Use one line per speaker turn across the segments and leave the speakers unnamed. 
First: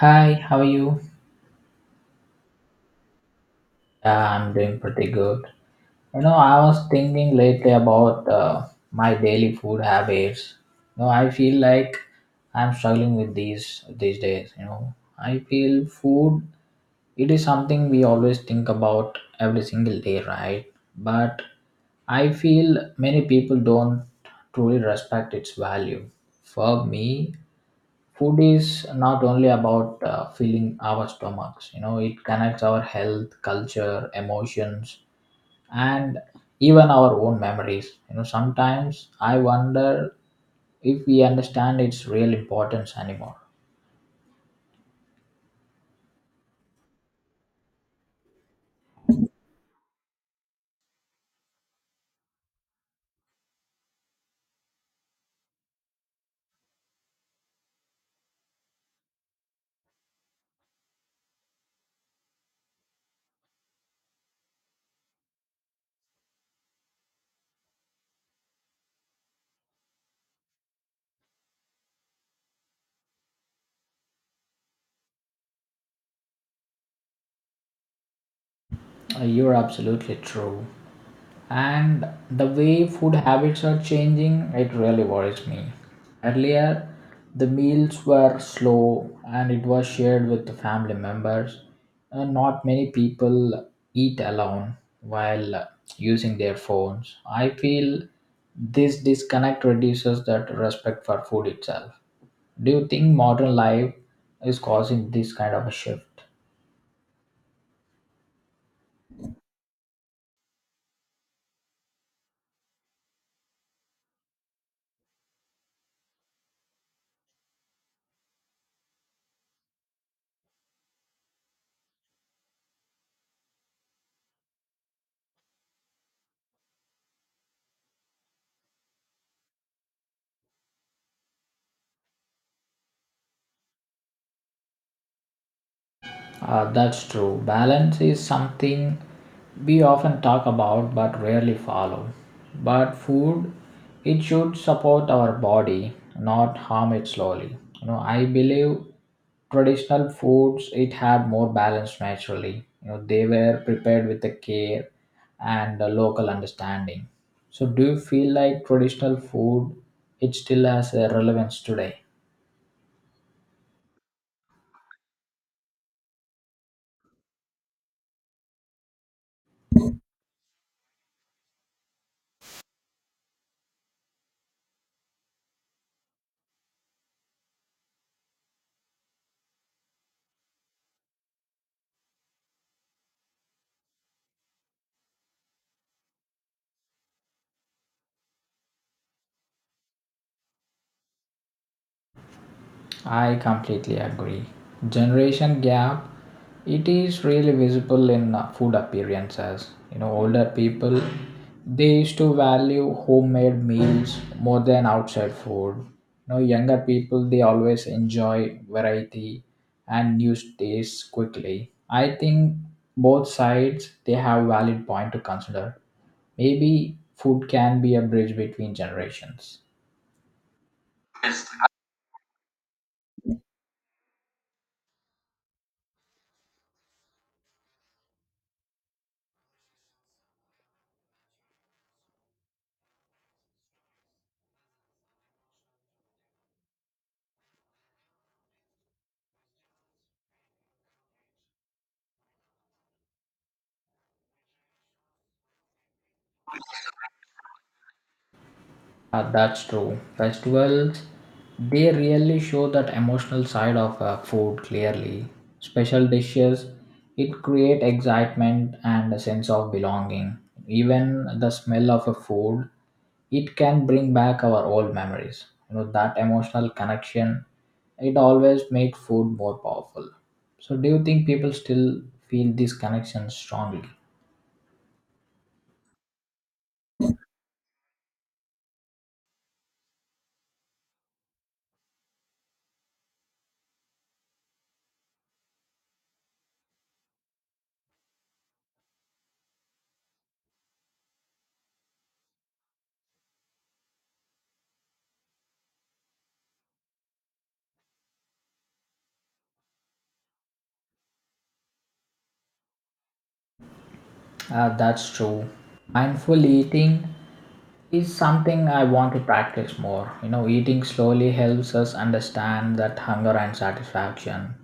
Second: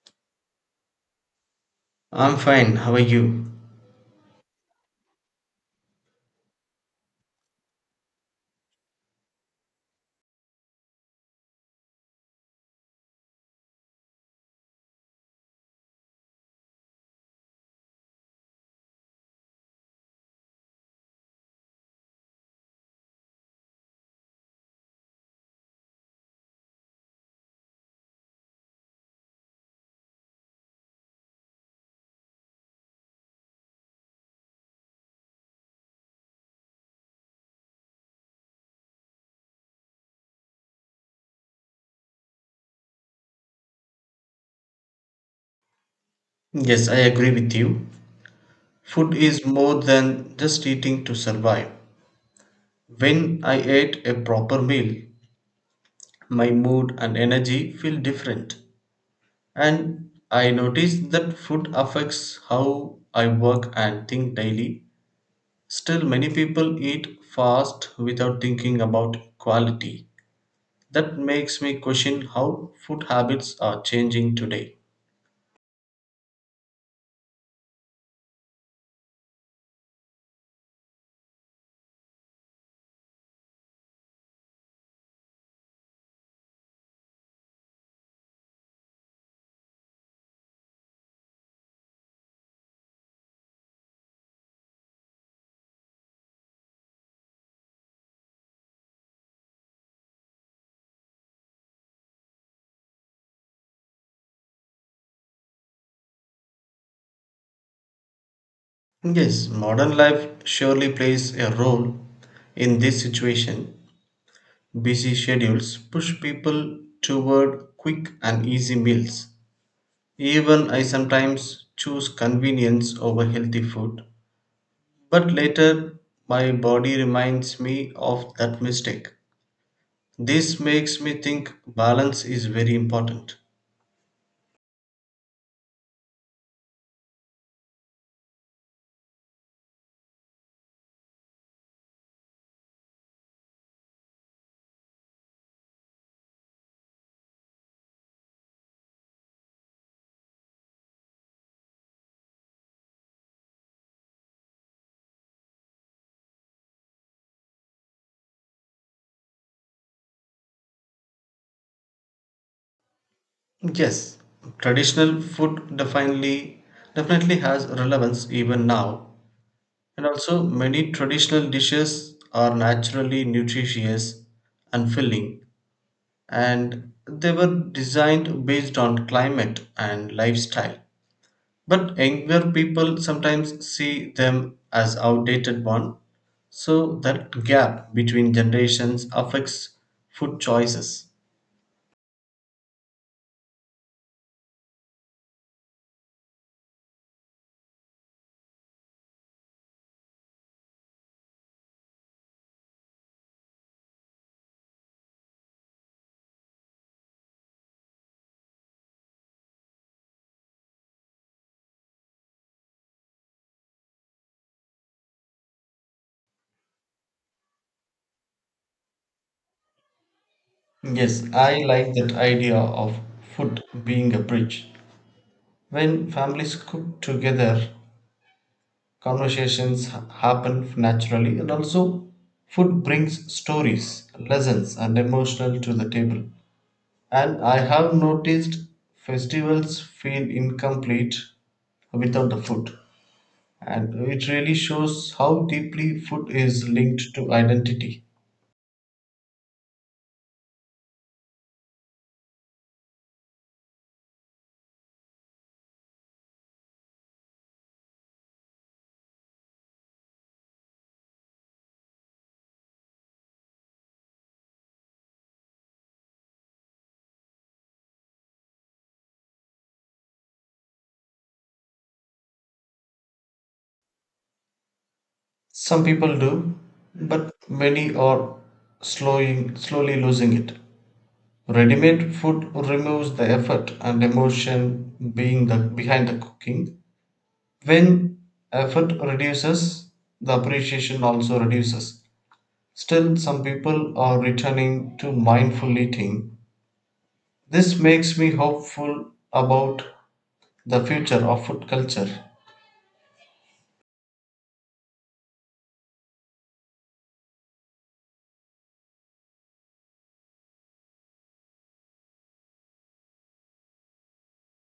Hi, how are you?
I'm fine, how are you?
Yeah, I'm doing pretty good. You know, I was thinking lately about my daily food habits. You know, I feel like I'm struggling with these days. You know, I feel food it is something we always think about every single day, right? But I feel many people don't truly respect its value. For me, food is not only about filling our stomachs, you know, it connects our health, culture, emotions, and even our own memories. You know, sometimes I wonder if we understand its real importance anymore.
Yes, I agree with you. Food is more than just eating to survive. When I ate a proper meal, my mood and energy feel different. And I noticed that food affects how I work and think daily. Still, many people eat fast without thinking about quality. That makes me question how food habits are changing today.
You're absolutely true, and the way food habits are changing, it really worries me. Earlier the meals were slow and it was shared with the family members. Not many people eat alone while using their phones. I feel this disconnect reduces that respect for food itself. Do you think modern life is causing this kind of a shift?
Yes, modern life surely plays a role in this situation. Busy schedules push people toward quick and easy meals. Even I sometimes choose convenience over healthy food. But later, my body reminds me of that mistake. This makes me think balance is very important.
That's true. Balance is something we often talk about but rarely follow. But food, it should support our body, not harm it slowly. You know, I believe traditional foods it had more balance naturally. You know, they were prepared with the care and the local understanding. So, do you feel like traditional food it still has a relevance today?
Yes, traditional food definitely has relevance even now. And also, many traditional dishes are naturally nutritious and filling, and they were designed based on climate and lifestyle. But younger people sometimes see them as outdated one, so that gap between generations affects food choices.
I completely agree. Generation gap, it is really visible in food appearances. You know, older people, they used to value homemade meals more than outside food. You know, younger people, they always enjoy variety and new tastes quickly. I think both sides, they have valid point to consider. Maybe food can be a bridge between generations.
Yes, I like that idea of food being a bridge. When families cook together, conversations happen naturally, and also food brings stories, lessons, and emotional to the table. And I have noticed festivals feel incomplete without the food, and it really shows how deeply food is linked to identity.
That's true. Festivals, they really show that emotional side of food clearly. Special dishes, it create excitement and a sense of belonging. Even the smell of a food, it can bring back our old memories. You know that emotional connection, it always makes food more powerful. So, do you think people still feel this connection strongly?
Some people do, but many are slowly losing it. Ready-made food removes the effort and emotion behind the cooking. When effort reduces, the appreciation also reduces. Still, some people are returning to mindful eating. This makes me hopeful about the future of food culture.
That's true. Mindful eating is something I want to practice more. You know, eating slowly helps us understand that hunger and satisfaction.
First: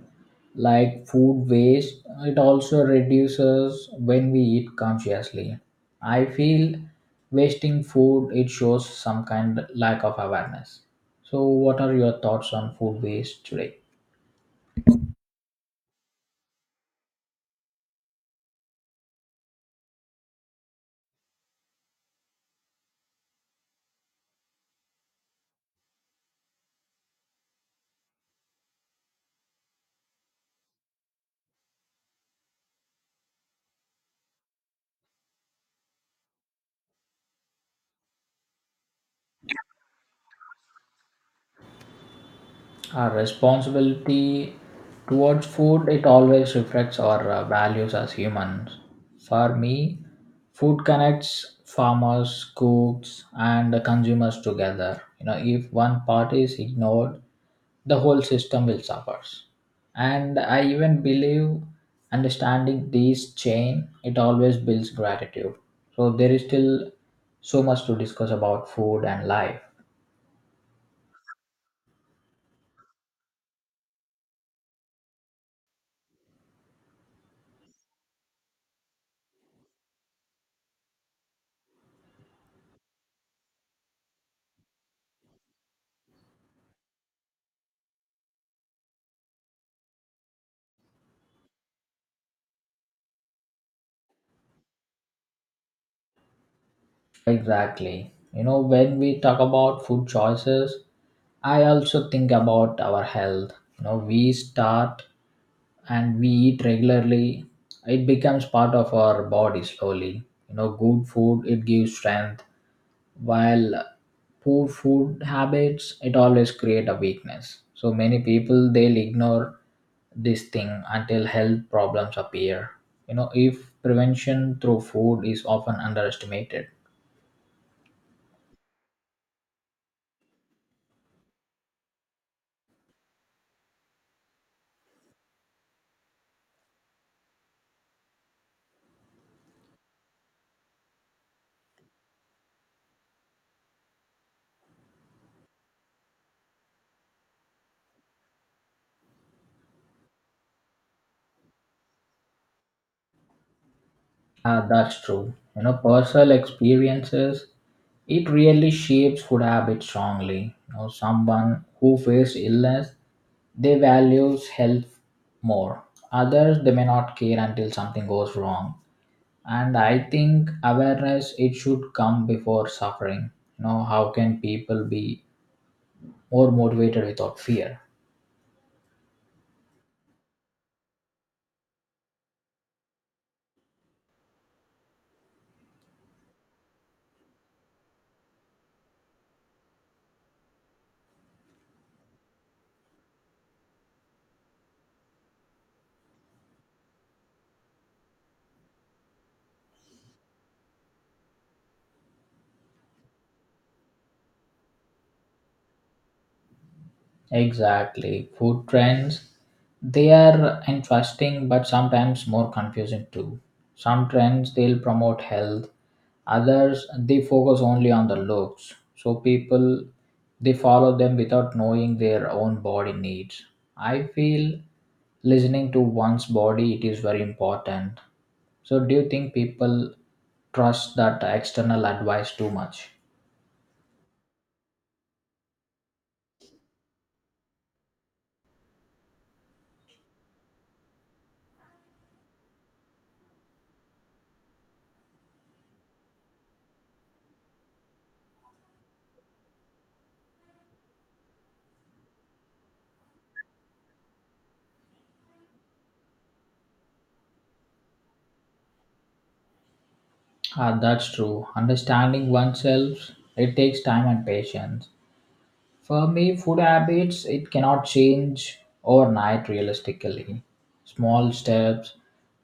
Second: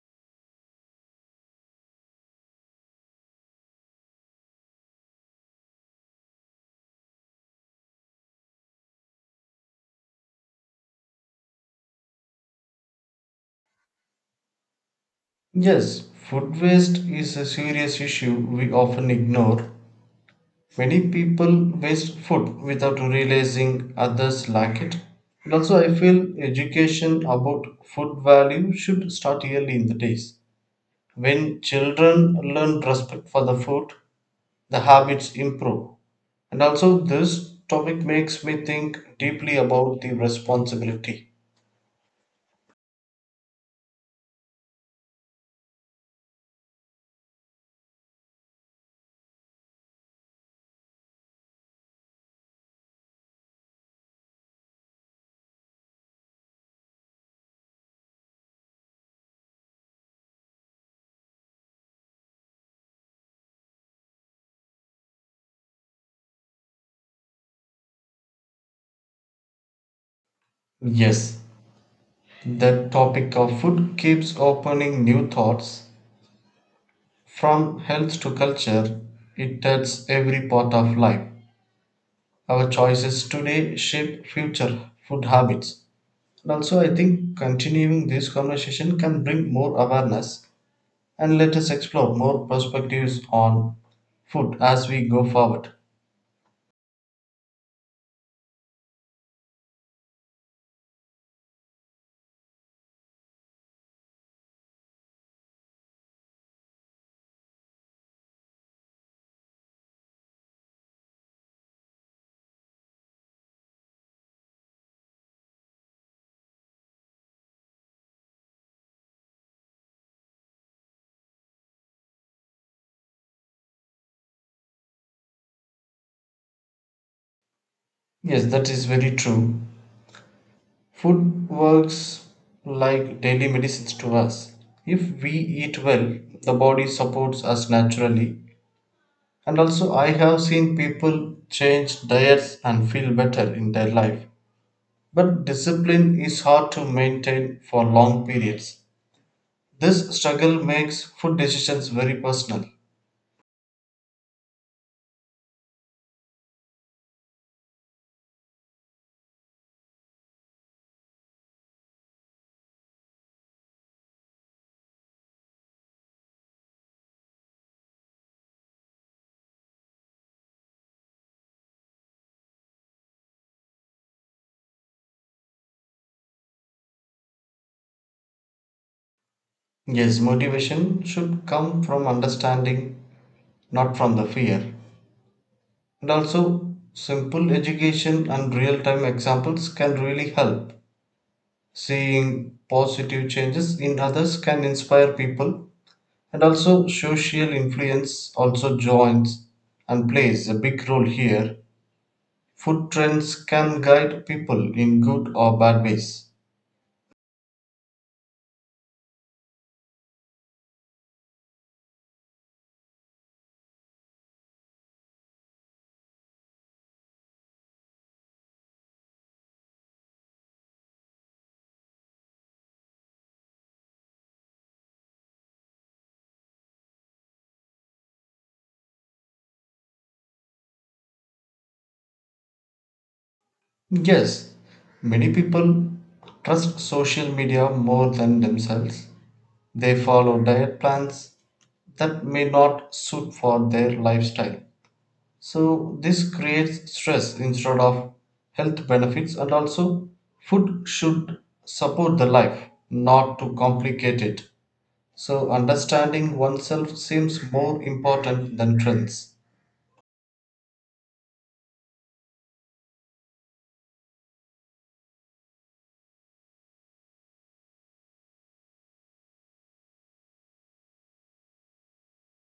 Like food waste, it also reduces when we eat consciously. I feel wasting food it shows some kind lack of awareness. So, what are your thoughts on food waste today?
Yes, food waste is a serious issue we often ignore. Many people waste food without realizing others lack it. And also, I feel education about food value should start early in the days. When children learn respect for the food, the habits improve. And also, this topic makes me think deeply about the responsibility.
Our responsibility towards food it always reflects our values as humans. For me, food connects farmers, cooks, and the consumers together. You know, if one part is ignored, the whole system will suffer. And I even believe understanding this chain it always builds gratitude. So there is still so much to discuss about food and life.
Yes, the topic of food keeps opening new thoughts. From health to culture, it touches every part of life. Our choices today shape future food habits. And also, I think continuing this conversation can bring more awareness and let us explore more perspectives on food as we go forward.
Exactly. You know, when we talk about food choices, I also think about our health. You know, we start and we eat regularly. It becomes part of our body slowly. You know, good food it gives strength, while poor food habits it always create a weakness. So many people they'll ignore this thing until health problems appear. You know, if prevention through food is often underestimated.
Yes, that is very true. Food works like daily medicines to us. If we eat well, the body supports us naturally. And also, I have seen people change diets and feel better in their life. But discipline is hard to maintain for long periods. This struggle makes food decisions very personal.
That's true. You know, personal experiences, it really shapes food habits strongly. You know, someone who faced illness, they values health more. Others, they may not care until something goes wrong. And I think awareness, it should come before suffering. You know, how can people be more motivated without fear?
Yes, motivation should come from understanding, not from the fear. And also, simple education and real time examples can really help. Seeing positive changes in others can inspire people, and also, social influence also joins and plays a big role here. Food trends can guide people in good or bad ways.
Exactly. Food trends, they are interesting but sometimes more confusing too. Some trends they'll promote health, others they focus only on the looks. So people they follow them without knowing their own body needs. I feel listening to one's body it is very important. So do you think people trust that external advice too much?
Yes, many people trust social media more than themselves. They follow diet plans that may not suit for their lifestyle, so this creates stress instead of health benefits. And also, food should support the life, not to complicate it. So understanding oneself seems more important than trends.
Ah, that's true. Understanding oneself, it takes time and patience. For me, food habits, it cannot change overnight realistically. Small steps,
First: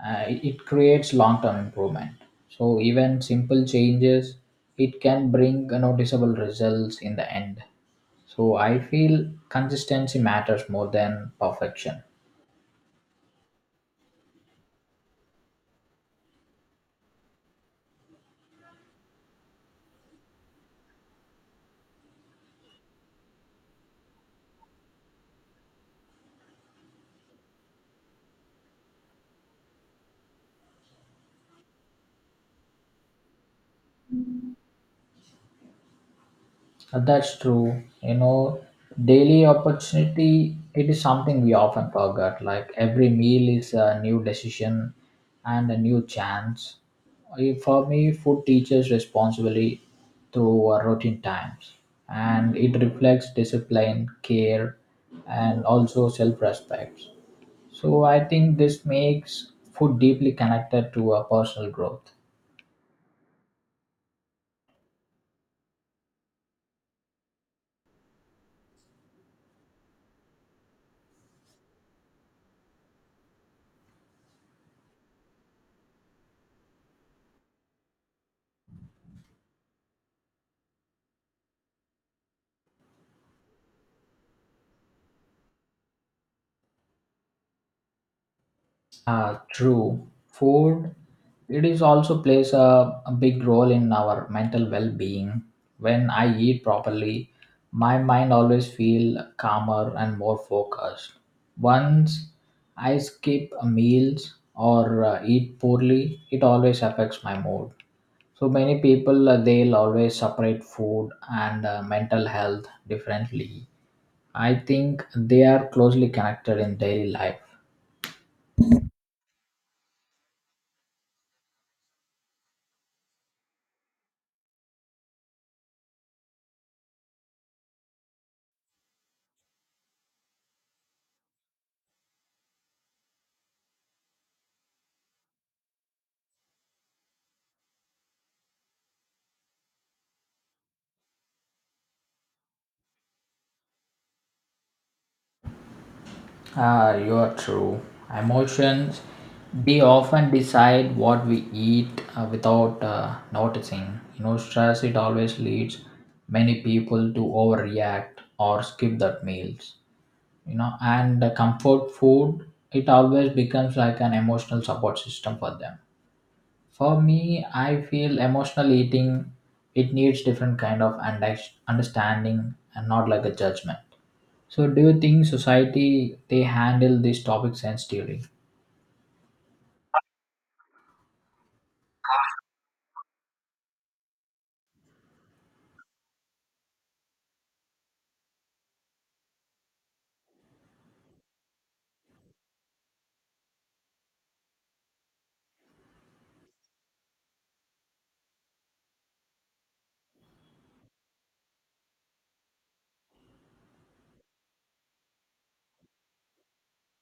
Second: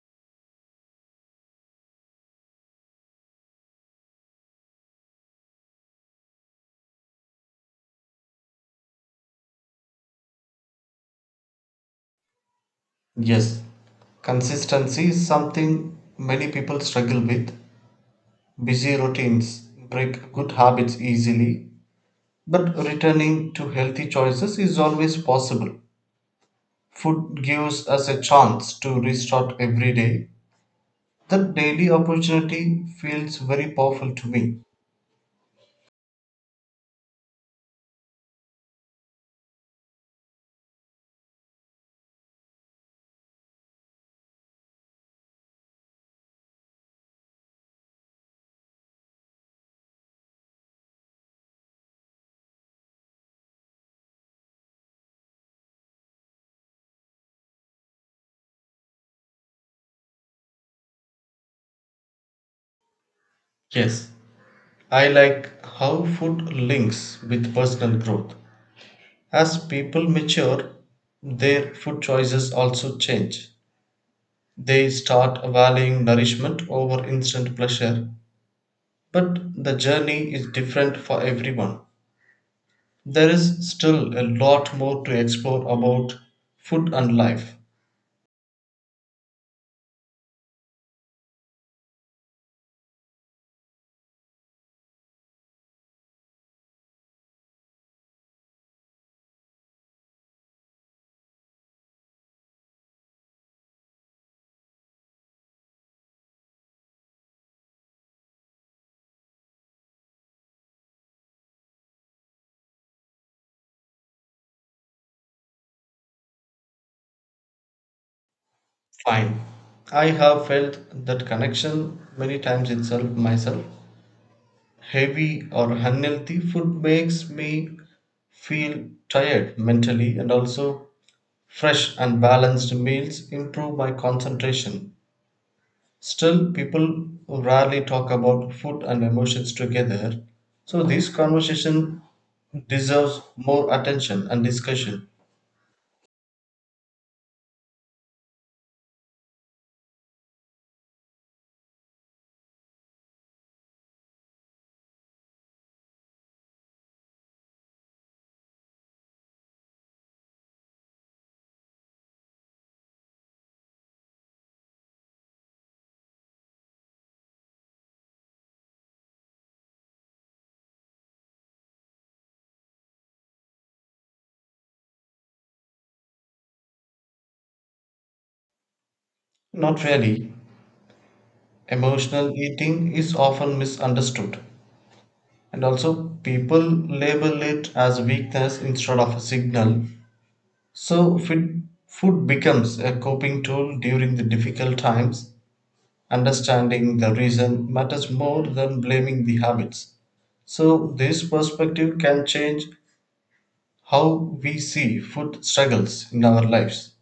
it creates long-term improvement. So even simple changes, it can bring noticeable results in the end. So I feel consistency matters more than perfection.
Yes, consistency is something many people struggle with. Busy routines break good habits easily, but returning to healthy choices is always possible. Food gives us a chance to restart every day. That daily opportunity feels very powerful to me.
That's true. You know, daily opportunity, it is something we often forget. Like every meal is a new decision and a new chance. For me, food teaches responsibility through routine times, and it reflects discipline, care, and also self respect. So I think this makes food deeply connected to our personal growth.
Yes, I like how food links with personal growth. As people mature, their food choices also change. They start valuing nourishment over instant pleasure, but the journey is different for everyone. There is still a lot more to explore about food and life.
True. Food, it is also plays a big role in our mental well-being. When I eat properly, my mind always feel calmer and more focused. Once I skip a meals or eat poorly, it always affects my mood. So many people they'll always separate food and mental health differently. I think they are closely connected in daily life.
Fine. I have felt that connection many times itself myself. Heavy or unhealthy food makes me feel tired mentally, and also fresh and balanced meals improve my concentration. Still, people rarely talk about food and emotions together. So this conversation deserves more attention and discussion.
Ah, you are true. Emotions, they often decide what we eat without noticing. You know, stress, it always leads many people to overreact or skip that meals. You know, and the comfort food, it always becomes like an emotional support system for them. For me, I feel emotional eating, it needs different kind of understanding and not like a judgment. So, do you think society they handle these topics sensitively?
Not really. Emotional eating is often misunderstood, and also people label it as weakness instead of a signal. So food becomes a coping tool during the difficult times. Understanding the reason matters more than blaming the habits. So this perspective can change how we see food struggles in our lives.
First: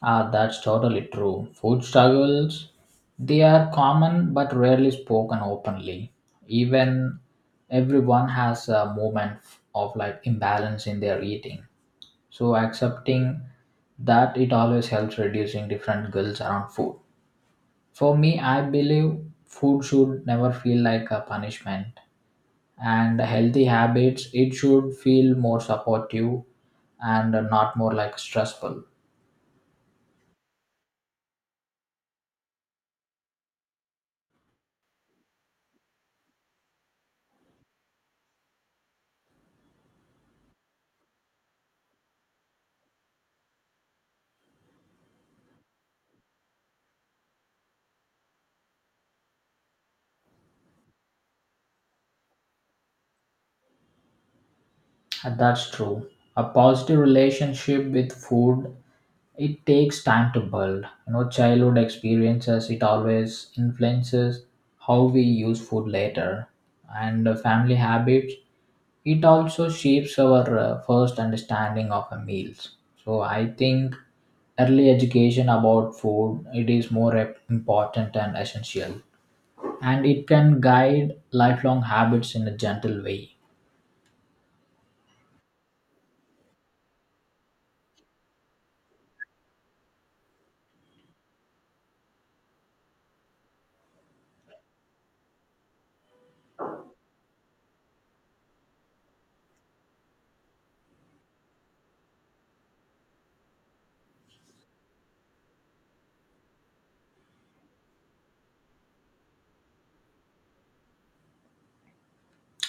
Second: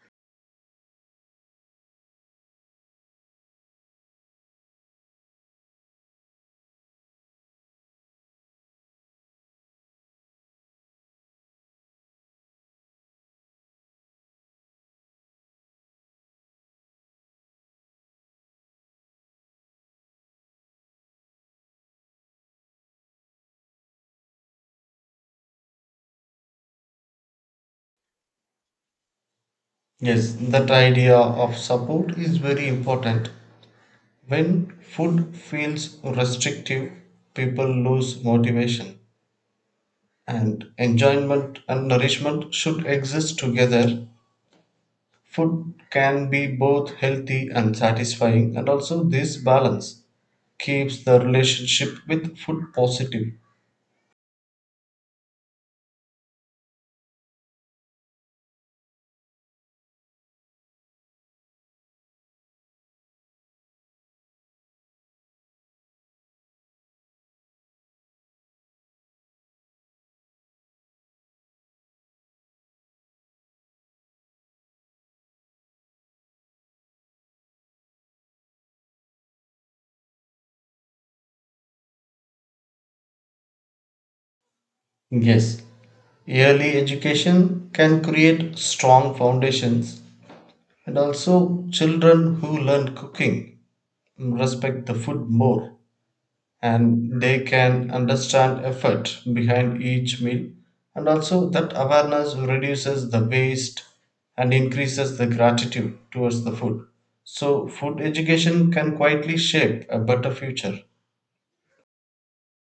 Ah, that's totally true. Food struggles they are common but rarely spoken openly. Even everyone has a moment of like imbalance in their eating. So, accepting that it always helps reducing different guilt around food. For me, I believe food should never feel like a punishment. And healthy habits it should feel more supportive and not more like stressful.
Yes, that idea of support is very important. When food feels restrictive, people lose motivation, and enjoyment and nourishment should exist together. Food can be both healthy and satisfying, and also this balance keeps the relationship with food positive.
That's true. A positive relationship with food it takes time to build. You know, childhood experiences it always influences how we use food later. And family habits it also shapes our first understanding of a meals. So I think early education about food it is more important and essential, and it can guide lifelong habits in a gentle way.
Yes, early education can create strong foundations, and also children who learn cooking respect the food more, and they can understand effort behind each meal. And also, that awareness reduces the waste and increases the gratitude towards the food. So food education can quietly shape a better future.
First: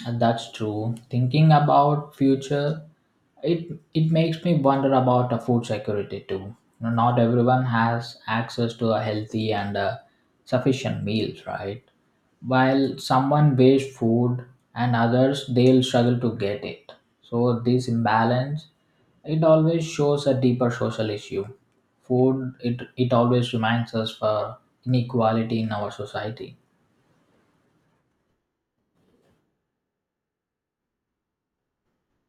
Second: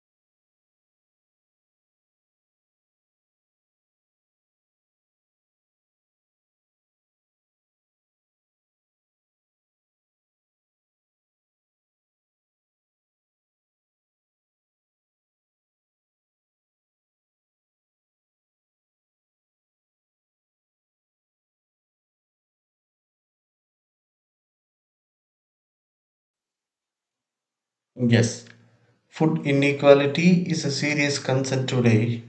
And that's true. Thinking about future, it makes me wonder about a food security too. You know, not everyone has access to a healthy and sufficient meals, right? While someone waste food and others they'll struggle to get it. So this imbalance it always shows a deeper social issue. Food it always reminds us for inequality in our society.
Yes, food inequality is a serious concern today.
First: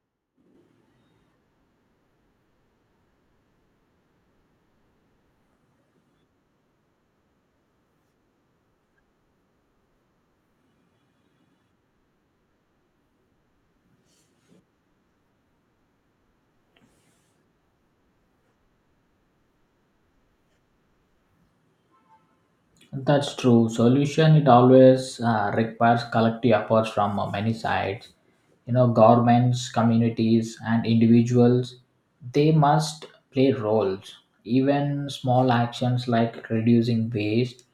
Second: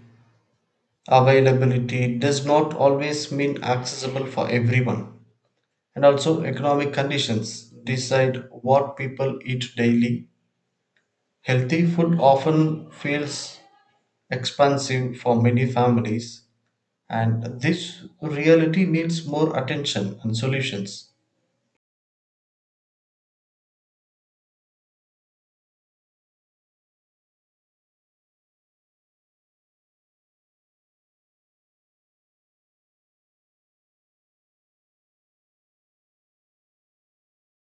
Availability does not always mean accessible for everyone, and also economic conditions decide what people eat daily. Healthy food often feels expensive for many families, and this reality needs more attention and solutions.
That's true. Solution it always requires collective efforts from many sides. You know, governments, communities, and individuals. They must play roles. Even small actions like reducing waste,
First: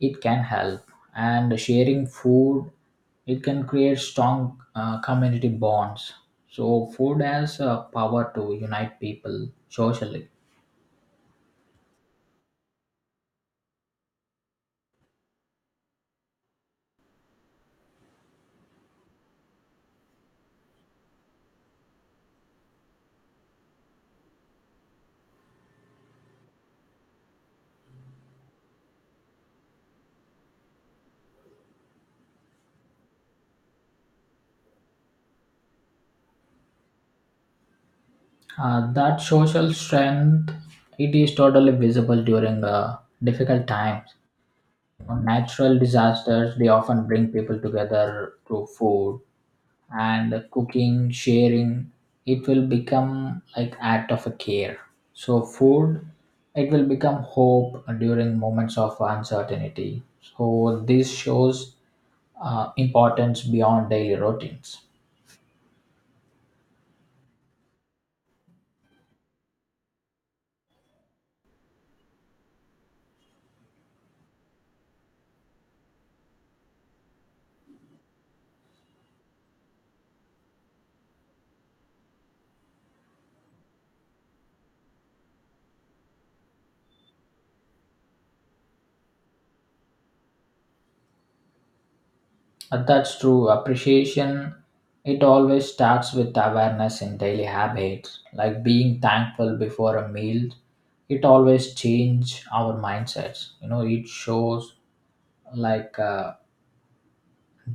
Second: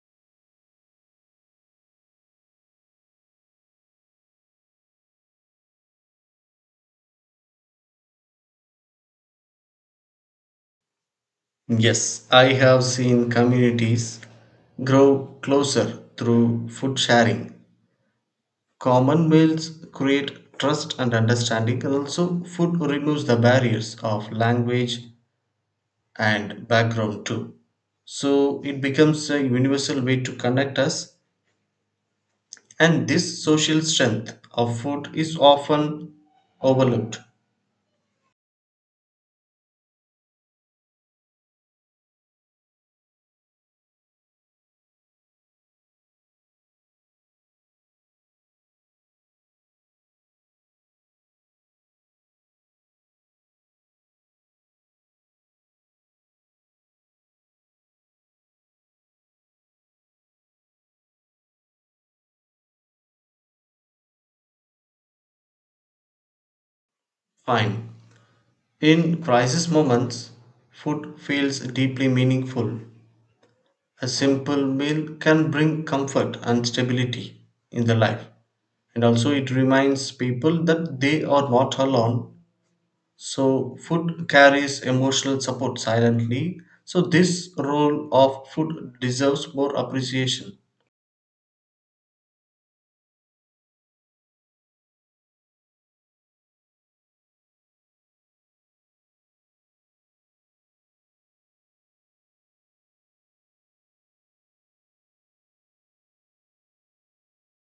it can help. And sharing food, it can create strong community bonds. So food has a power to unite people socially.
Yes, I have seen communities grow closer through food sharing. Common meals create trust and understanding, and also, food removes the barriers of language and background too. So, it becomes a universal way to connect us. And this social strength of food is often overlooked.
That social strength, it is totally visible during difficult times. Natural disasters, they often bring people together through food and cooking, sharing. It will become like act of a care. So food, it will become hope during moments of uncertainty. So this shows importance beyond daily routines.
Fine. In crisis moments, food feels deeply meaningful. A simple meal can bring comfort and stability in the life. And also, it reminds people that they are not alone. So, food carries emotional support silently. So, this role of food deserves more appreciation.
That's true. Appreciation, it always starts with awareness in daily habits, like being thankful before a meal. It always change our mindsets. You know, it shows like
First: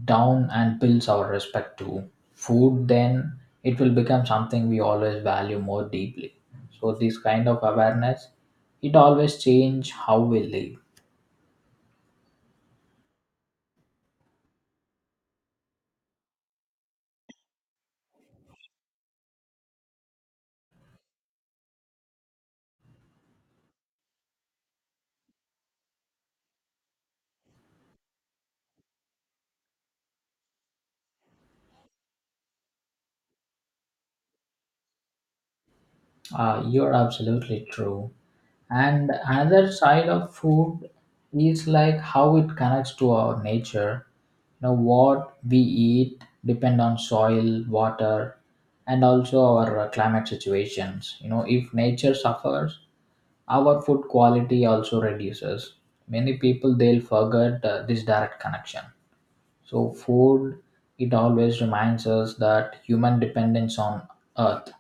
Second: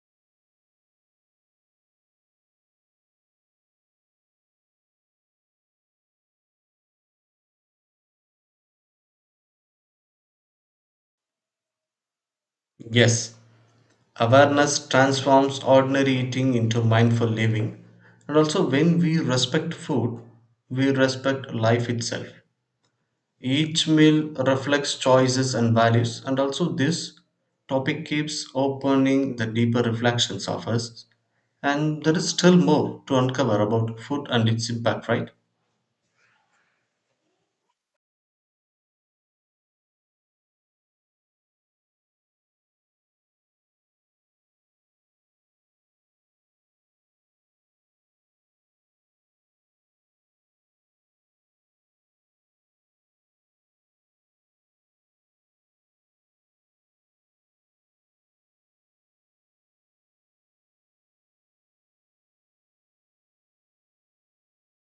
down and builds our respect to food. Then it will become something we always value more deeply. So this kind of awareness, it always change how we live.
Yes, awareness transforms ordinary eating into mindful living. And also, when we respect food, we respect life itself. Each meal reflects choices and values, and also, this topic keeps opening the deeper reflections of us. And there is still more to uncover about food and its impact, right?
You're absolutely true. And another side of food is like how it connects to our nature. You know, what we eat depend on soil, water, and also our climate situations. You know, if nature suffers, our food quality also reduces. Many people they'll forget this direct connection. So food, it always reminds us that human dependence on earth.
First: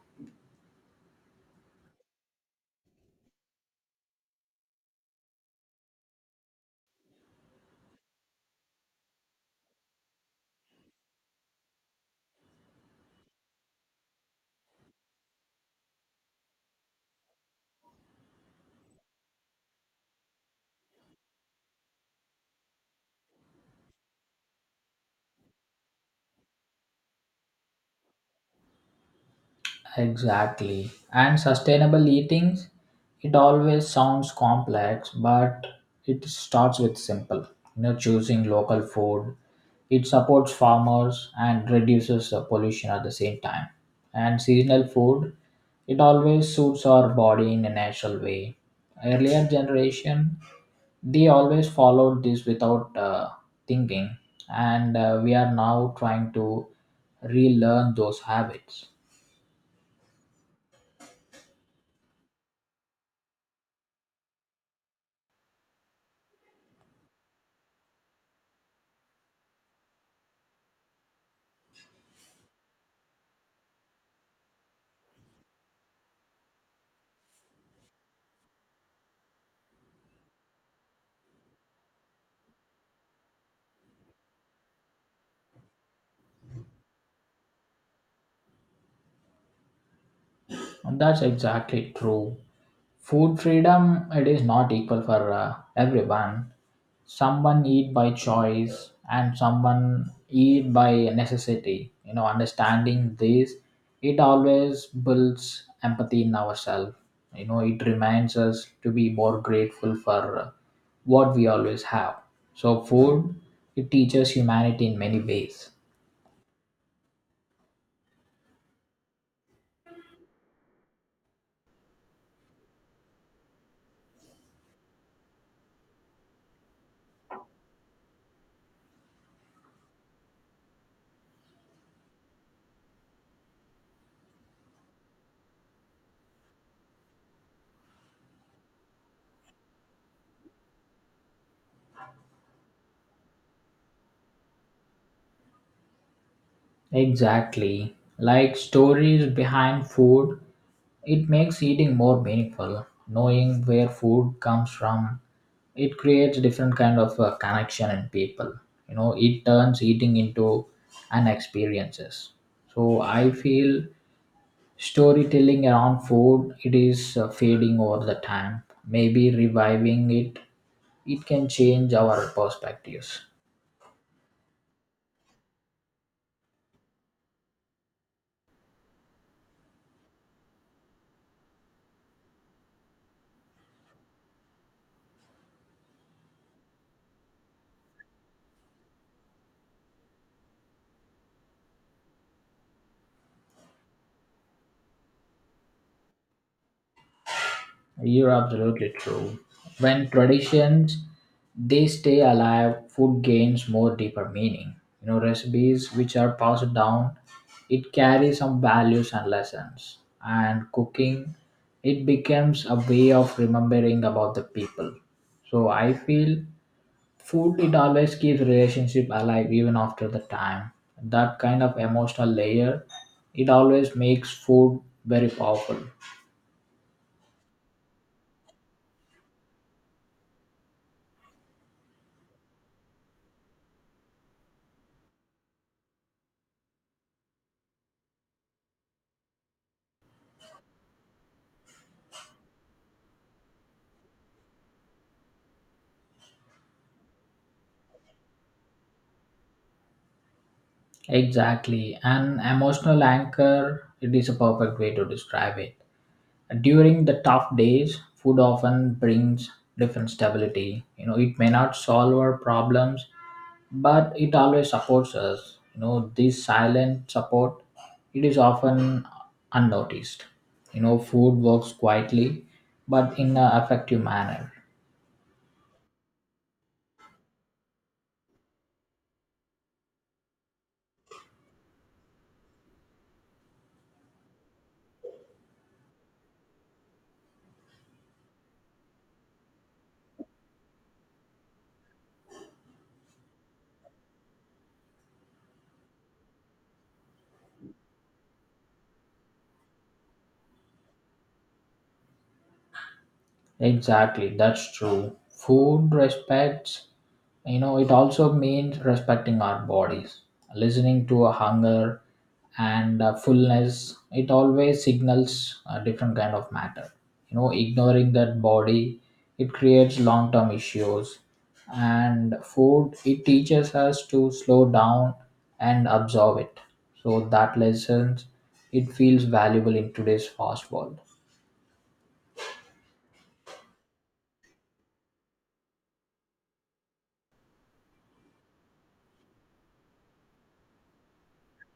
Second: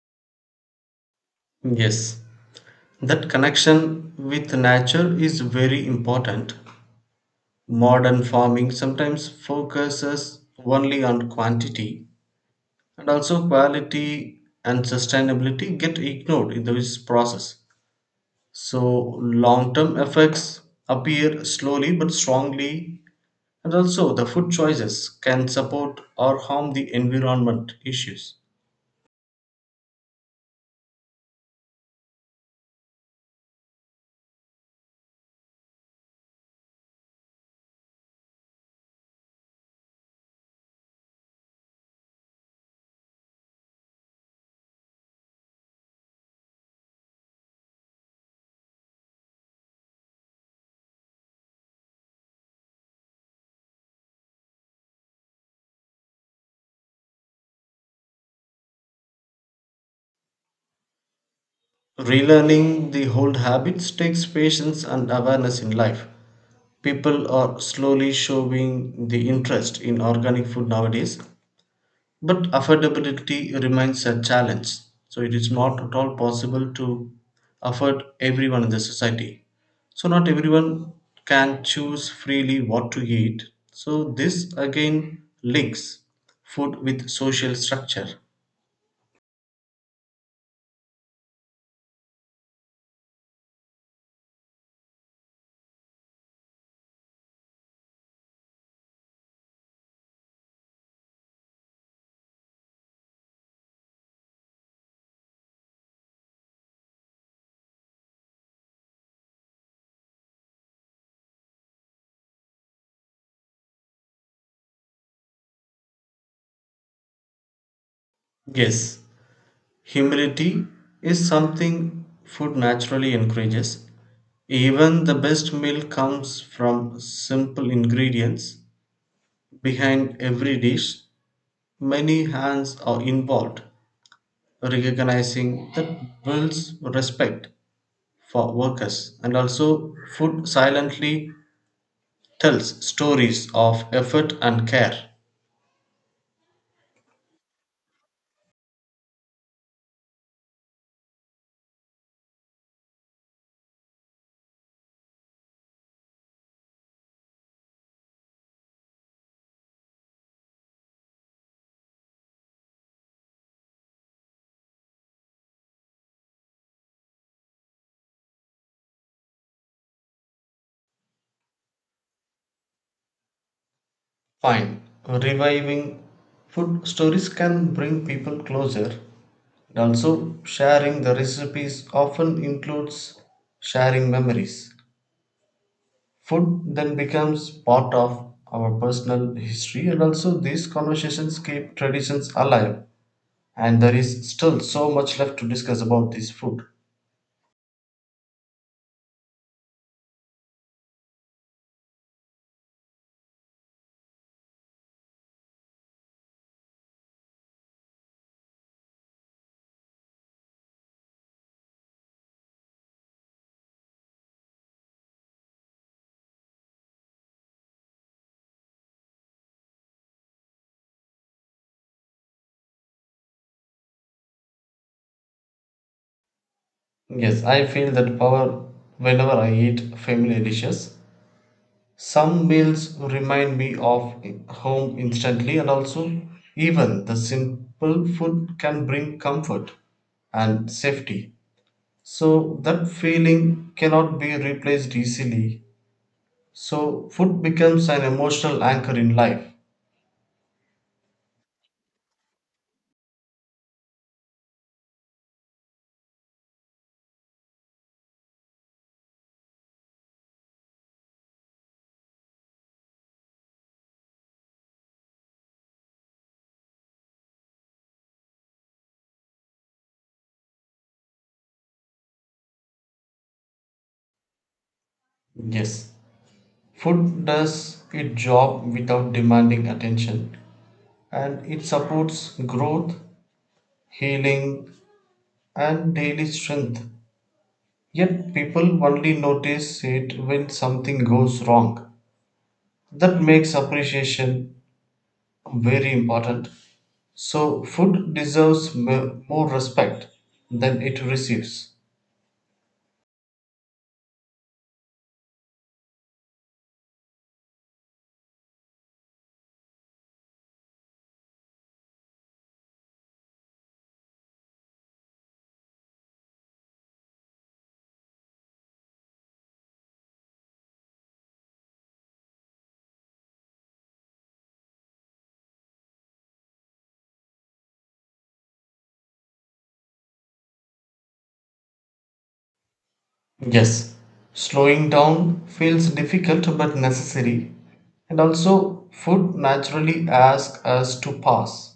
Yes, that connection with nature is very important. Modern farming sometimes focuses only on quantity, and also quality and sustainability get ignored in this process. So long term effects appear slowly but strongly, and also the food choices can support or harm the environment issues.
Exactly. And sustainable eating, it always sounds complex, but it starts with simple. You know, choosing local food, it supports farmers and reduces the pollution at the same time. And seasonal food, it always suits our body in a natural way. Earlier generation, they always followed this without thinking, and we are now trying to relearn those habits.
Relearning the old habits takes patience and awareness in life. People are slowly showing the interest in organic food nowadays, but affordability remains a challenge. So it is not at all possible to afford everyone in the society. So not everyone can choose freely what to eat. So this again links food with social structure.
And that's exactly true. Food freedom it is not equal for everyone. Someone eat by choice and someone eat by necessity. You know, understanding this, it always builds empathy in ourselves. You know, it reminds us to be more grateful for what we always have. So, food it teaches humanity in many ways.
Yes, humility is something food naturally encourages. Even the best meal comes from simple ingredients. Behind every dish many hands are involved. Recognizing that builds respect for workers, and also food silently tells stories of effort and care.
Exactly. Like stories behind food, it makes eating more meaningful. Knowing where food comes from, it creates different kind of connection in people. You know, it turns eating into an experiences. So I feel storytelling around food, it is fading over the time. Maybe reviving it, it can change our perspectives.
Fine, reviving food stories can bring people closer, and also sharing the recipes often includes sharing memories. Food then becomes part of our personal history, and also these conversations keep traditions alive. And there is still so much left to discuss about this food.
You're absolutely true. When traditions they stay alive, food gains more deeper meaning. You know, recipes which are passed down, it carries some values and lessons. And cooking, it becomes a way of remembering about the people. So I feel food it always keeps relationship alive even after the time. That kind of emotional layer, it always makes food very powerful.
Yes, I feel that power whenever I eat familiar dishes. Some meals remind me of home instantly, and also, even the simple food can bring comfort and safety. So, that feeling cannot be replaced easily. So, food becomes an emotional anchor in life.
Exactly. An emotional anchor, it is a perfect way to describe it. During the tough days, food often brings different stability. You know, it may not solve our problems, but it always supports us. You know, this silent support, it is often unnoticed. You know, food works quietly, but in an effective manner.
Yes, food does its job without demanding attention, and it supports growth, healing, and daily strength. Yet people only notice it when something goes wrong. That makes appreciation very important. So, food deserves more respect than it receives.
Exactly, that's true. Food respects, you know, it also means respecting our bodies, listening to a hunger and fullness. It always signals a different kind of matter. You know, ignoring that body, it creates long term issues. And food, it teaches us to slow down and absorb it. So that lessons, it feels valuable in today's fast world.
Yes, slowing down feels difficult but necessary, and also, food naturally asks us to pause.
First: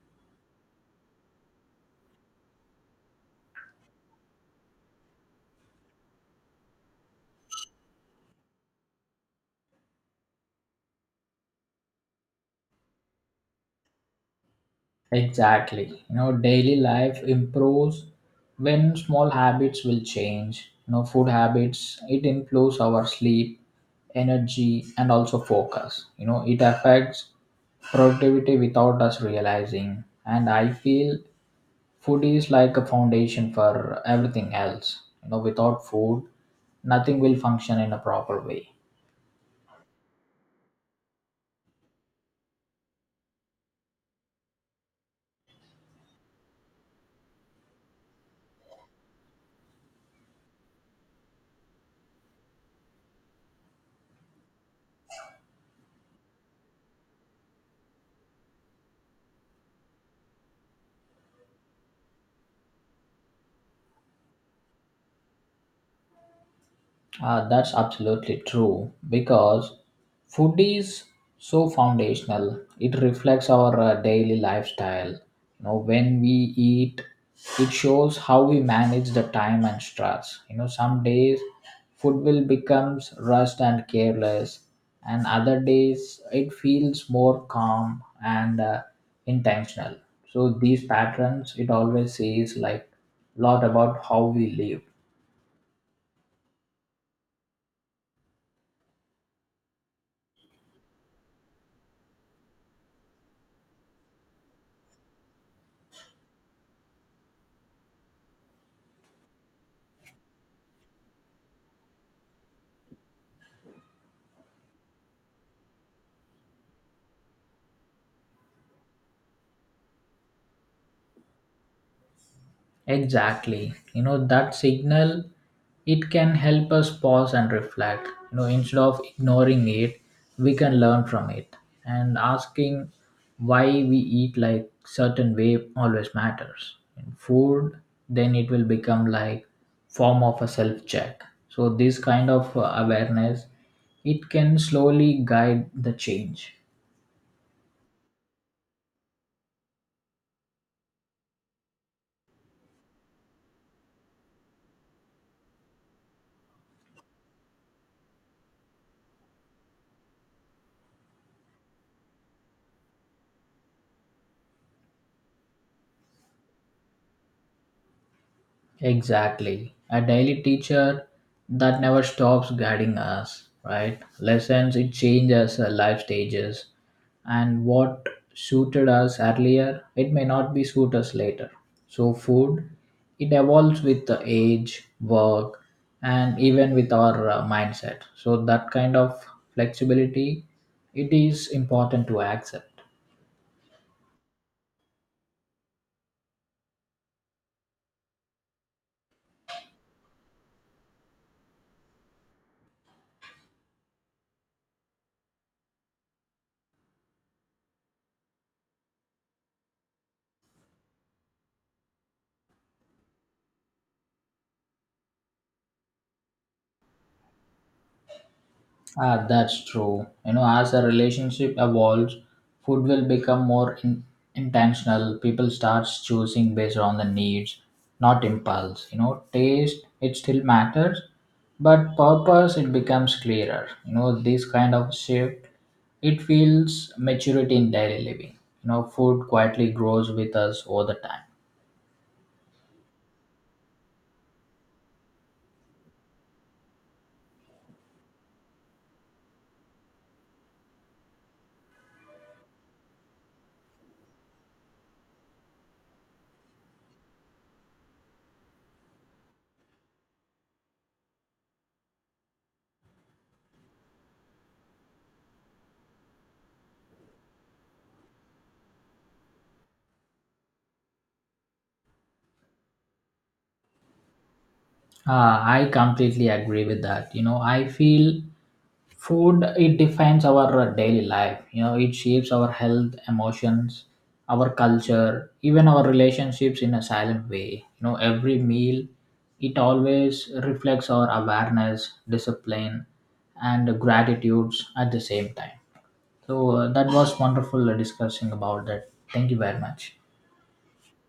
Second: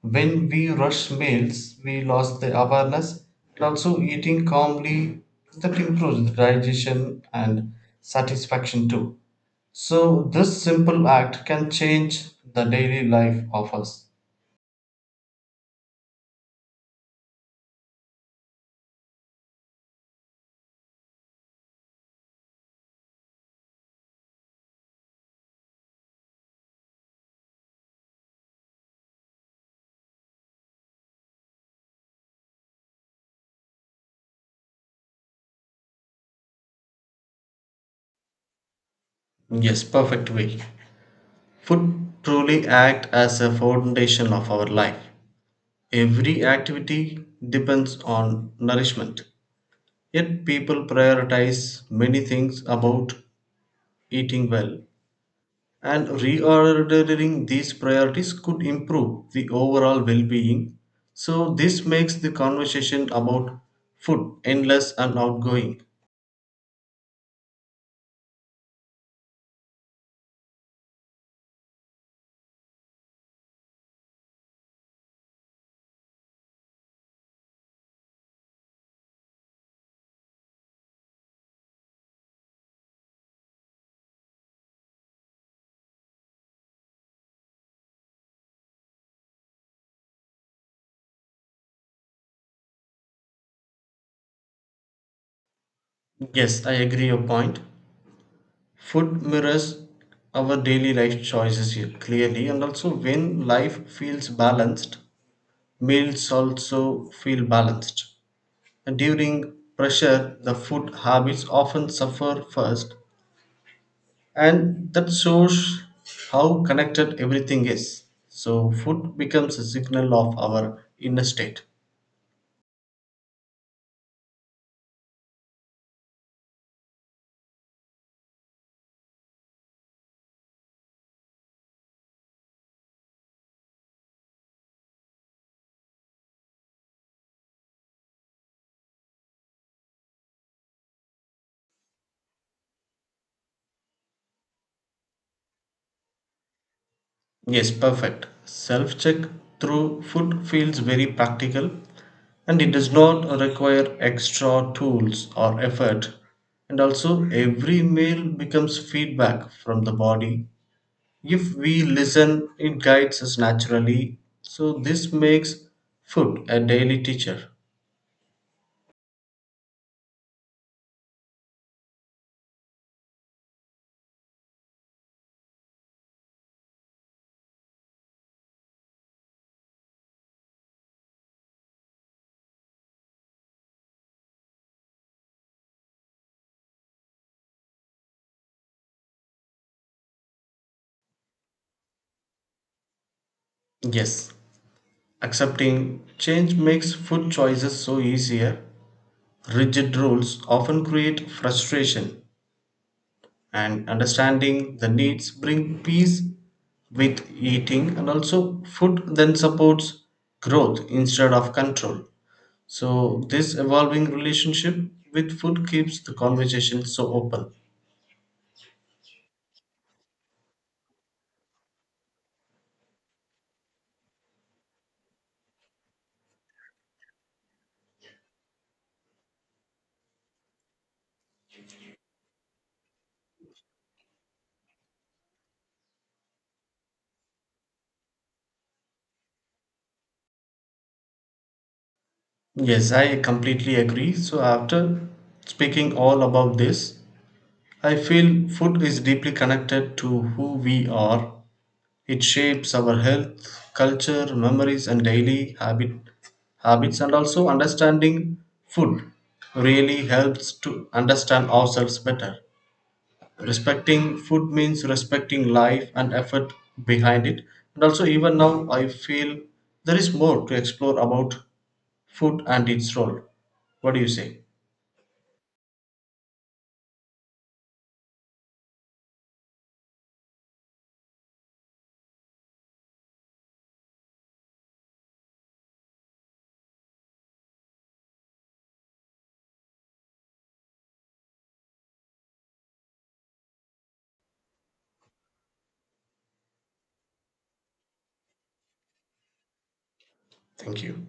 When we rush meals, we lose the awareness, and also eating calmly, that improves the digestion and satisfaction too. So, this simple act can change the daily life of us.
Exactly. You know, daily life improves when small habits will change. You know, food habits, it improves our sleep, energy, and also focus. You know, it affects productivity without us realizing. And I feel food is like a foundation for everything else. You know, without food, nothing will function in a proper way.
Yes, perfect way. Food truly act as a foundation of our life. Every activity depends on nourishment. Yet people prioritize many things about eating well. And reordering these priorities could improve the overall well being. So, this makes the conversation about food endless and outgoing.
That's absolutely true because food is so foundational. It reflects our daily lifestyle. You know, when we eat, it shows how we manage the time and stress. You know, some days food will becomes rushed and careless, and other days it feels more calm and intentional. So these patterns, it always says like lot about how we live.
Yes, I agree your point. Food mirrors our daily life choices here clearly, and also when life feels balanced, meals also feel balanced. And during pressure, the food habits often suffer first, and that shows how connected everything is. So food becomes a signal of our inner state.
Exactly. You know, that signal, it can help us pause and reflect. You know, instead of ignoring it, we can learn from it. And asking why we eat like certain way always matters. In food, then it will become like form of a self check. So this kind of awareness, it can slowly guide the change.
Yes, perfect self check through food feels very practical, and it does not require extra tools or effort. And also every meal becomes feedback from the body. If we listen, it guides us naturally. So this makes food a daily teacher.
Exactly. A daily teacher that never stops guiding us, right? Lessons, it changes our life stages. And what suited us earlier, it may not be suit us later. So food, it evolves with the age, work, and even with our mindset. So that kind of flexibility, it is important to accept.
Yes, accepting change makes food choices so easier. Rigid rules often create frustration, and understanding the needs bring peace with eating, and also food then supports growth instead of control. So this evolving relationship with food keeps the conversation so open.
Ah, that's true. You know, as a relationship evolves, food will become more intentional. People start choosing based on the needs, not impulse. You know, taste it still matters, but purpose it becomes clearer. You know, this kind of shift it feels maturity in daily living. You know, food quietly grows with us all the time.
Yes, I completely agree. So after speaking all about this, I feel food is deeply connected to who we are. It shapes our health, culture, memories, and daily habits, and also understanding food really helps to understand ourselves better. Respecting food means respecting life and effort behind it. And also, even now, I feel there is more to explore about food and its role. What do you say?
Ah, I completely agree with that. You know, I feel food it defines our daily life. You know, it shapes our health, emotions, our culture, even our relationships in a silent way. You know, every meal it always reflects our awareness, discipline, and gratitudes at the same time. So that was wonderful discussing about that. Thank you very much.
Thank you.